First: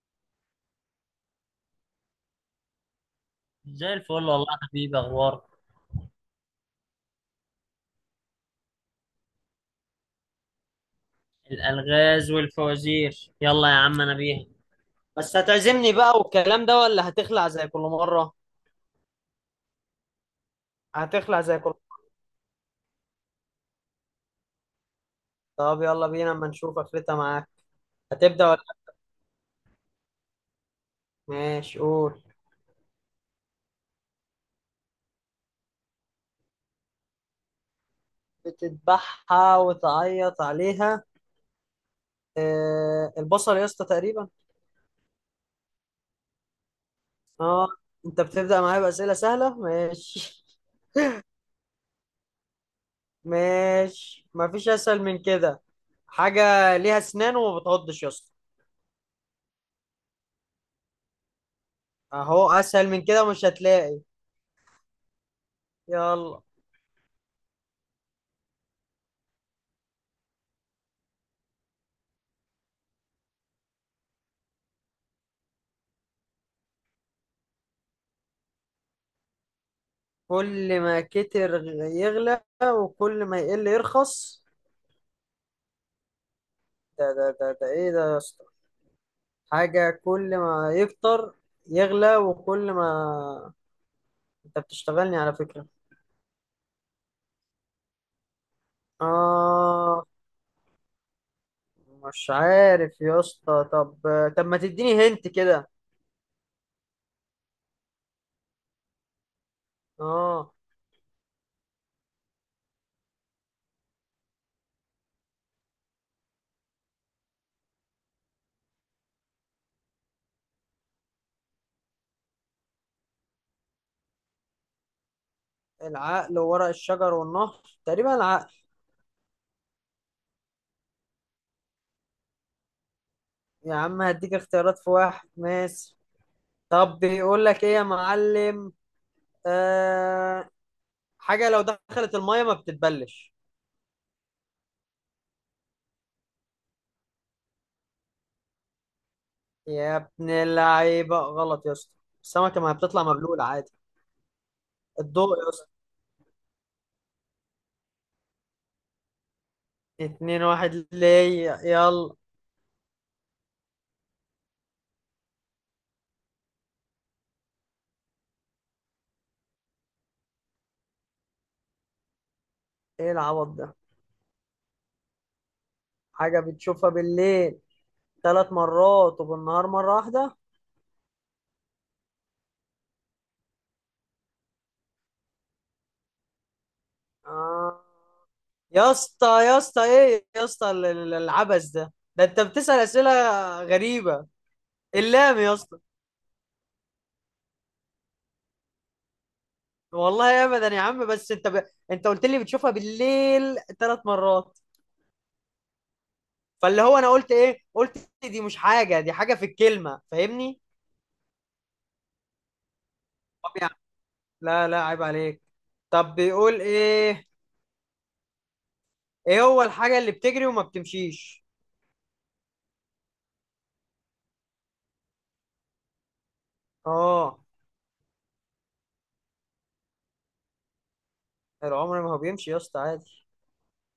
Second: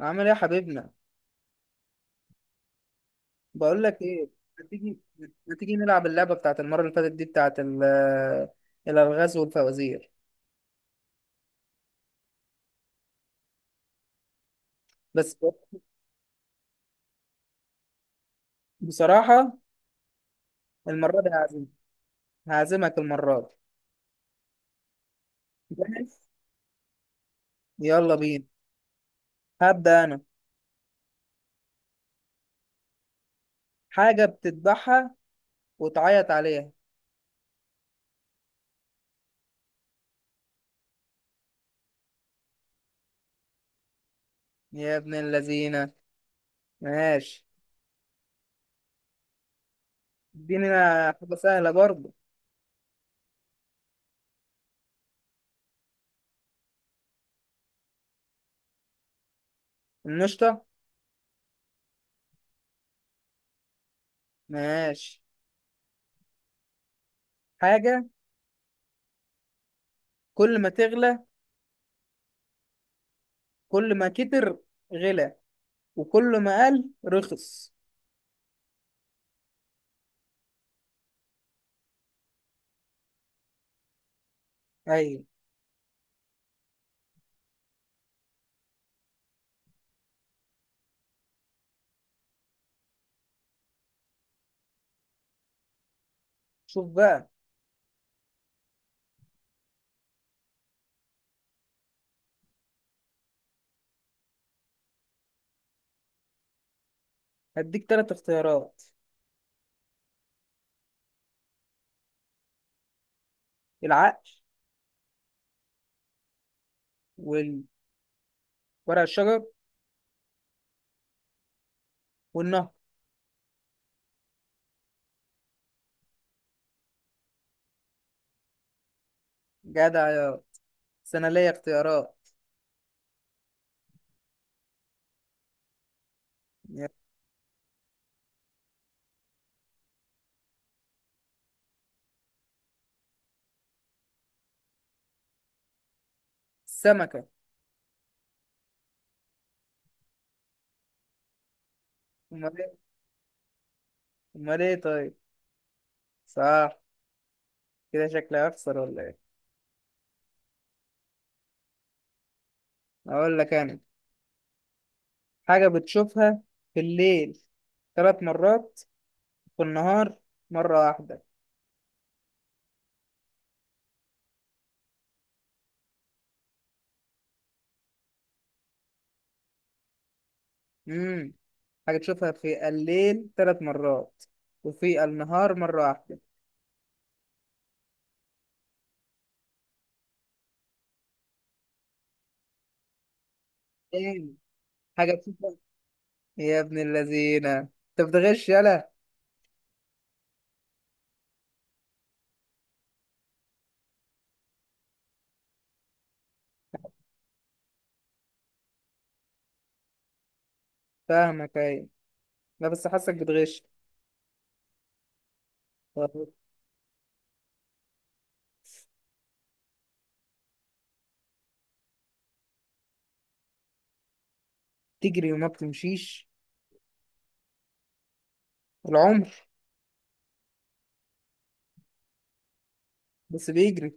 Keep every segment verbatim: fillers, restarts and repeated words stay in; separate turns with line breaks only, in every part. عامل ايه يا حبيبنا؟ بقول
زي
لك
الفل
ايه.
والله
ما
يا
تيجي
حبيبي، اخبارك؟
ما تيجي نلعب اللعبه بتاعت المره اللي فاتت دي بتاعت ال- الالغاز والفوازير.
الالغاز والفوازير، يلا يا عم انا بيها.
بس
بس هتعزمني بقى والكلام ده ولا هتخلع زي كل مرة؟
بصراحه المره دي
هتخلع زي
هعزمك،
كل مرة.
هعزمك المره دي.
طب يلا
جاهز،
بينا اما نشوف قفلتها معاك.
يلا بينا.
هتبدأ ولا
هبدا انا.
ماشي؟ قول.
حاجه بتذبحها وتعيط عليها.
بتذبحها وتعيط عليها، آه البصل يا اسطى تقريبا.
يا ابن اللذينه، ماشي.
اه. انت بتبدأ معايا بأسئلة سهلة ماشي،
اديني أنا حاجه سهله برضه.
ماشي مفيش أسهل من كده. حاجة ليها أسنان وما بتعضش يا اسطى،
النشطه.
أهو أسهل من كده مش هتلاقي.
ماشي.
يلا.
حاجه كل ما تغلى، كل ما كتر غلى، وكل ما قل رخص.
كل ما كتر يغلى وكل ما يقل يرخص؟
ايوه.
ده ده ده ده ايه ده يا اسطى؟ حاجة كل ما يكتر يغلى وكل ما، انت بتشتغلني على فكرة.
شوف بقى.
اه. مش عارف يا اسطى، طب طب ما تديني هنت كده.
هديك تلات اختيارات:
اه.
العقل، والورق الشجر، والنهر.
العقل وورق الشجر والنهر، تقريبا العقل.
جدع، يا بس انا ليا اختيارات.
يا عم هديك اختيارات في واحد ماشي.
يا
طب بيقول لك ايه يا معلم؟ آه. حاجة لو دخلت المية ما بتتبلش،
السمكة.
يا ابن اللعيبة غلط يا اسطى.
امال
السمكة ما
ايه
بتطلع مبلولة عادي.
امال ايه طيب؟
الضوء يا اسطى.
صح. كده شكلي هخسر ولا ايه؟
اتنين واحد ليا، يلا.
اقول لك انا. حاجة بتشوفها في الليل تلات مرات، في النهار مرة واحدة.
ايه العبط ده؟ حاجة بتشوفها بالليل ثلاث مرات وبالنهار مرة واحدة.
امم حاجة تشوفها في الليل تلات مرات وفي النهار مرة واحدة.
آه. يا اسطى يا اسطى ايه يا اسطى، ال- ال- العبث ده ده، انت بتسأل أسئلة
ايه؟
غريبة.
حاجة
اللام يا
بتشوفها.
اسطى.
يا ابن اللذينة انت بتغش، يلا.
والله ابدا يا عم، بس انت ب... انت قلت لي بتشوفها بالليل ثلاث مرات، فاللي هو انا قلت ايه، قلت دي مش حاجه، دي حاجه في الكلمه، فاهمني؟
فاهمك، ايوه. لا بس حاسك
طب
بتغش.
يعني لا لا، عيب عليك. طب بيقول ايه؟ ايه هو الحاجه اللي بتجري وما بتمشيش؟
تجري وما بتمشيش.
اه.
العمر.
العمر ما هو بيمشي يا اسطى عادي،
بس بيجري.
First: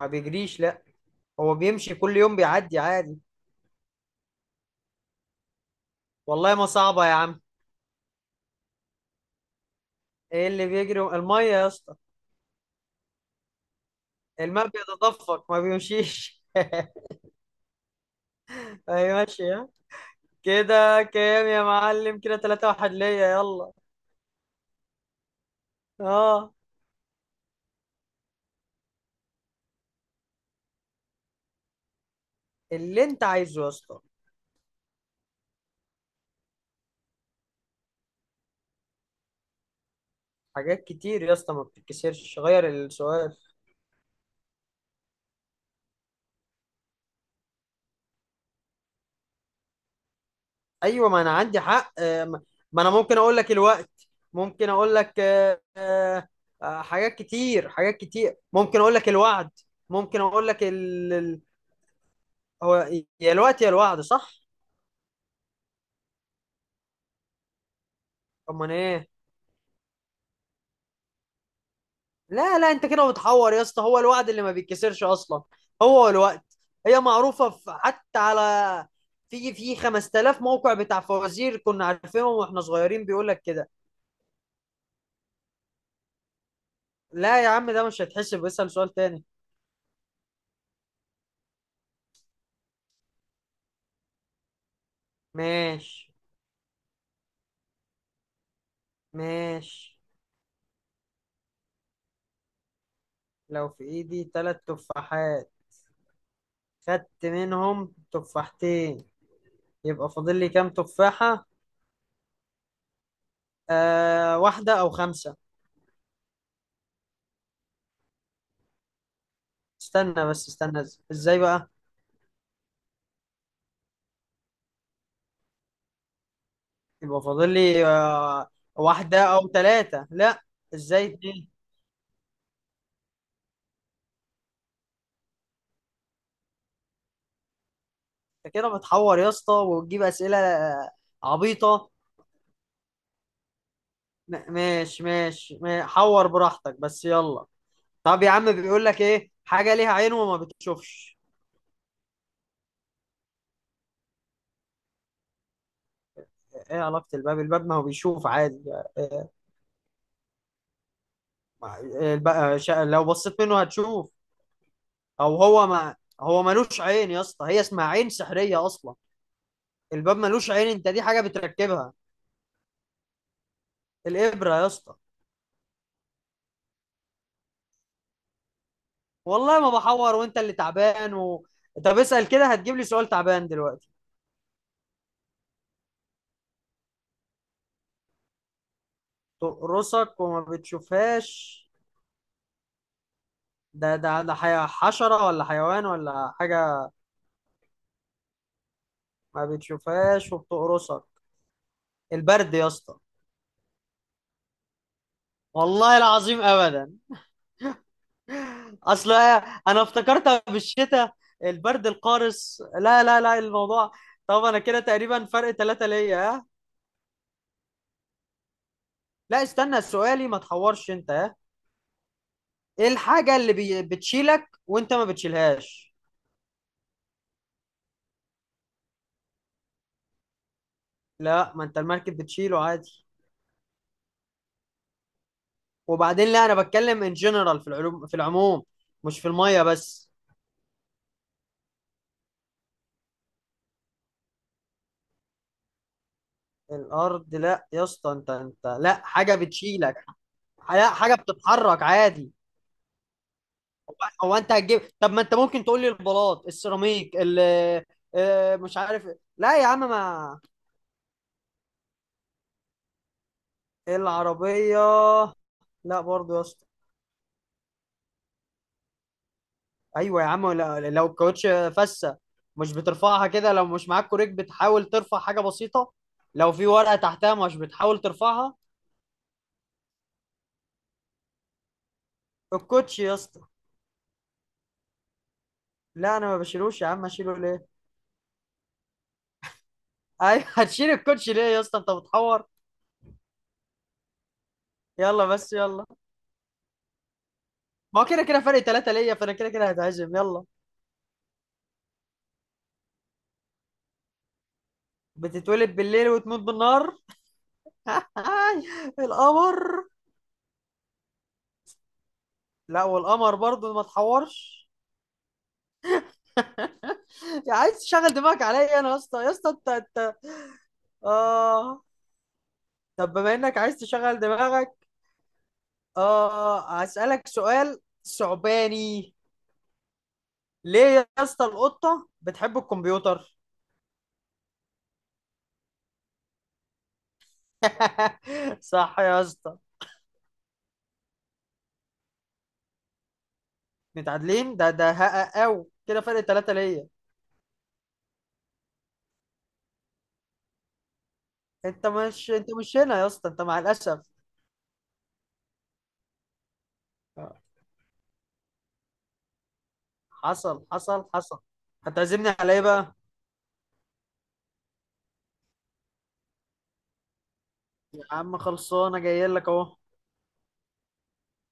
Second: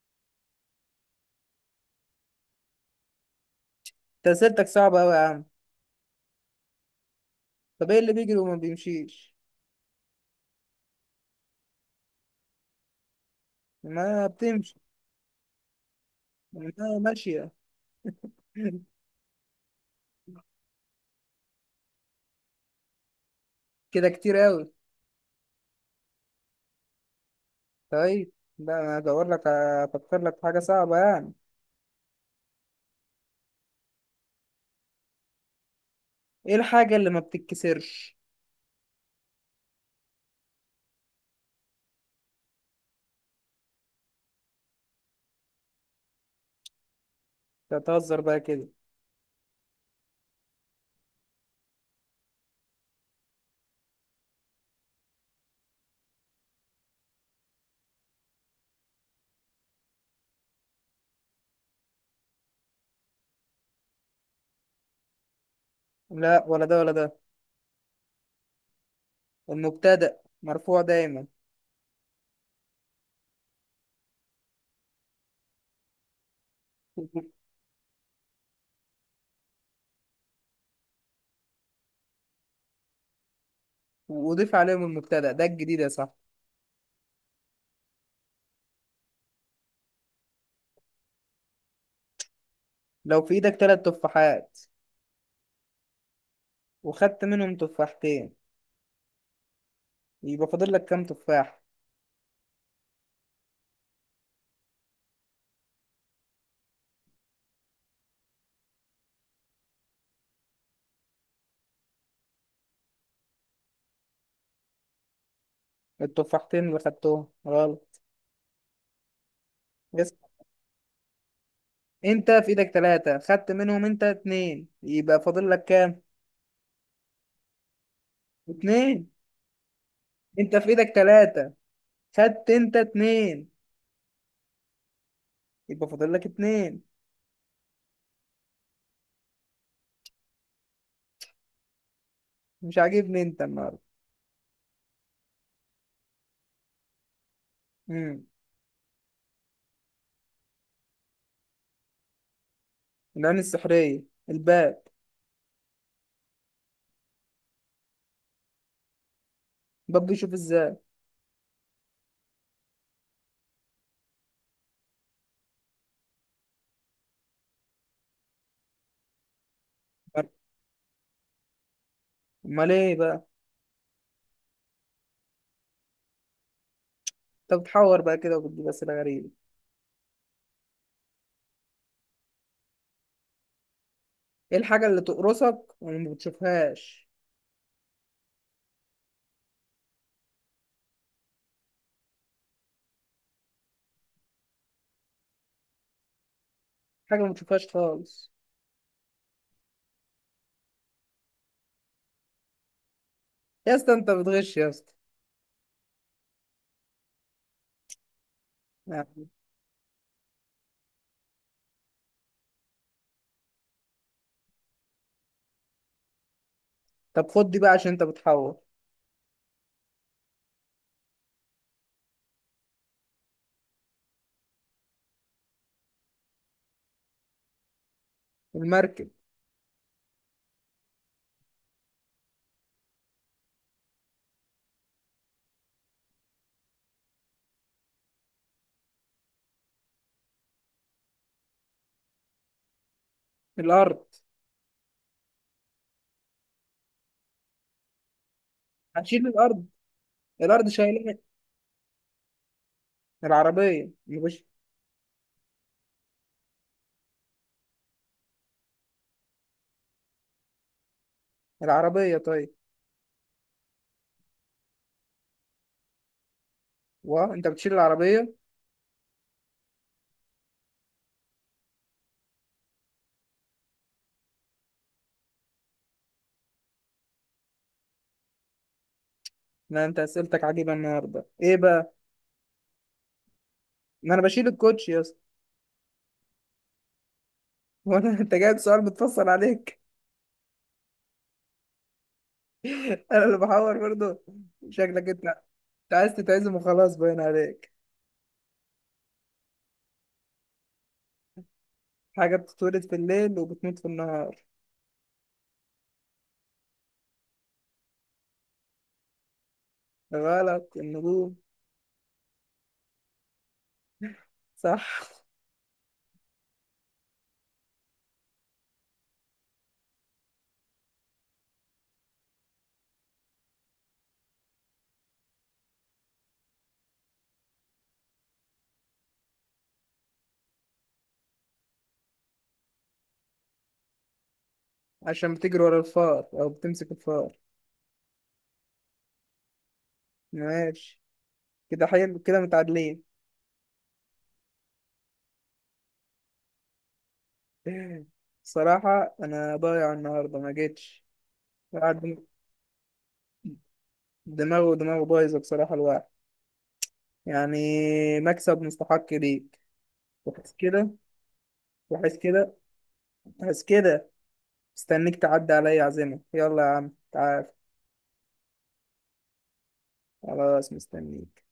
ما بيجريش لا. هو بيمشي كل يوم بيعدي عادي.
انت اسئلتك صعبة أوي يا عم.
والله ما صعبه يا عم.
طب ايه اللي بيجري وما بيمشيش؟
ايه اللي بيجري و- الميه يا اسطى،
ما
الماء
بتمشي.
بيتدفق ما بيمشيش
ما ماشية.
ايوه ماشي، ها؟ كده كام يا معلم؟ كده تلاتة واحد ليا، يلا.
كده كتير أوي.
اه.
طيب. لا انا ادور لك، افكر لك في حاجة صعبة يعني.
اللي انت عايزه يا اسطى.
ايه الحاجة اللي ما بتتكسرش؟
حاجات كتير يا اسطى ما بتتكسرش غير السؤال.
تتهزر بقى كده؟
ايوه ما انا عندي حق، آه، ما ما انا ممكن اقول لك الوقت، ممكن اقول لك آه، آه، آه، حاجات كتير حاجات كتير، ممكن اقول لك الوعد، ممكن اقول لك ال... ال- هو، يا الوقت يا الوعد صح.
لا، ولا ده ولا ده.
امال ايه؟
المبتدأ مرفوع دايما.
لا لا انت كده بتحور يا اسطى، هو الوعد اللي ما بيتكسرش اصلا، هو الوقت. هي معروفة في حتى على، في في خمس آلاف موقع بتاع فوازير كنا عارفينهم واحنا صغيرين بيقول لك كده.
وضيف عليهم المبتدأ ده الجديد يا صاحبي.
لا يا عم ده مش هيتحسب، اسأل سؤال تاني.
لو في ايدك تلات تفاحات
ماشي.
وخدت منهم تفاحتين،
ماشي.
يبقى فاضل لك كام تفاح؟
لو في ايدي تلات تفاحات خدت منهم تفاحتين، يبقى فاضل لي كام تفاحة؟ آه، واحدة او خمسة.
التفاحتين اللي خدتهم غلط. اسم.
استنى بس استنى، إز- ازاي بقى؟
انت في ايدك تلاتة، خدت منهم انت اتنين، يبقى فاضل لك كام؟
يبقى فاضل لي آه،
اتنين.
واحدة او تلاتة، لا
انت في ايدك
ازاي اتنين؟
تلاتة، خدت انت اتنين، يبقى فاضل لك اتنين.
انت كده بتحور يا اسطى وتجيب اسئلة عبيطة.
مش عاجبني انت النهارده.
م- ماشي ماشي، ما- حور براحتك بس يلا. طب
امم
يا عم بيقول لك ايه، حاجه ليها عين وما بتشوفش.
العين السحرية، الباب.
ايه علاقه الباب؟ الباب ما هو بيشوف عادي. إيه؟
الباب بيشوف ازاي؟
ما- الب- آه، شا- لو بصيت منه هتشوف، او هو ما هو ملوش عين يا اسطى، هي اسمها عين سحريه اصلا. الباب ملوش عين، انت دي حاجه بتركبها.
امال ايه بقى؟
الابره يا اسطى.
انت بتحور بقى كده وبتجيب اسئلة غريبة.
والله ما بحور وانت اللي تعبان و... طب اسال كده، هتجيب لي سؤال تعبان دلوقتي.
ايه الحاجة اللي تقرصك وما بتشوفهاش؟
تقرصك وما بتشوفهاش، ده ده ده حي- حشره ولا حيوان ولا حاجه.
حاجة ما بتشوفهاش خالص.
ما بتشوفهاش وبتقرصك، البرد يا اسطى.
يا اسطى انت بتغش يا اسطى.
والله العظيم ابدا، اصل
نعم.
انا افتكرتها بالشتاء، البرد القارس لا لا لا الموضوع. طب انا كده تقريبا فرق ثلاثة ليا، ها.
طب خد دي بقى عشان انت بتحور.
لا استنى سؤالي ما تحورش انت، ها. ايه الحاجة اللي بي... بتشيلك وانت ما بتشيلهاش؟
المركب.
لا ما انت المركب بتشيله عادي، وبعدين لا انا بتكلم ان جنرال في العلوم، في العموم مش في المية بس.
الارض.
الارض لا يا اسطى، انت انت لا
هتشيل
حاجة
الارض؟
بتشيلك،
الارض
لا
شايلها.
حاجة بتتحرك عادي.
العربيه
هو
مش.
انت هتجيب؟ طب ما انت ممكن تقول لي البلاط السيراميك، ال آه، مش عارف. لا يا عم ما
العربيه طيب.
العربية لا برضه يا اسطى.
وانت بتشيل العربيه.
ايوه يا عم، لا- لو الكاوتش فسة مش بترفعها كده، لو مش معاك كوريك بتحاول ترفع حاجة بسيطة، لو في ورقة تحتها مش بتحاول ترفعها.
لا، انت اسئلتك عجيبه النهارده، ايه بقى؟
الكوتش يا اسطى.
ما انا بشيل الكوتش يا اسطى.
لا انا ما بشيلوش يا عم، اشيله ليه؟
هو انا انت جايب سؤال متفصل عليك.
ايوه هتشيل الكوتش ليه يا اسطى؟ انت بتحور.
انا اللي بحور برضه؟ شكلك انت.
يلا بس يلا.
انت عايز تتعزم وخلاص باين عليك.
ما هو كده كده فرق ثلاثة ليا، فانا كده كده هتعزم يلا.
حاجه بتتولد في الليل وبتموت في النهار.
بتتولد بالليل وتموت بالنهار، القمر.
غلط، النجوم.
لا والقمر برضو، ما تحورش.
صح.
يا عايز تشغل دماغك عليا انا يا اسطى يا اسطى، انت انت اه، طب بما انك عايز تشغل دماغك اه، هسألك سؤال ثعباني. ليه يا اسطى القطة بتحب الكمبيوتر؟
عشان بتجري ورا الفار او بتمسك الفار.
صح يا اسطى.
ماشي. كده حلو، كده متعادلين.
متعادلين؟ ده ده هقى او كده فرق ثلاثة ليا.
بصراحة أنا ضايع النهاردة، ما جيتش.
انت
قاعد.
مش، انت مش هنا يا اسطى، انت مع الاسف
دماغه ودماغه بايظة بصراحة، الواحد
آه،
يعني. مكسب مستحق ليك. وحس
حصل
كده،
حصل حصل.
وحس
هتعزمني على
كده،
ايه بقى؟
وحس كده. مستنيك تعدي عليا عزيمة. يلا يا عم تعال.
يا عم خلصانه، جاي لك اهو.
خلاص مستنيك.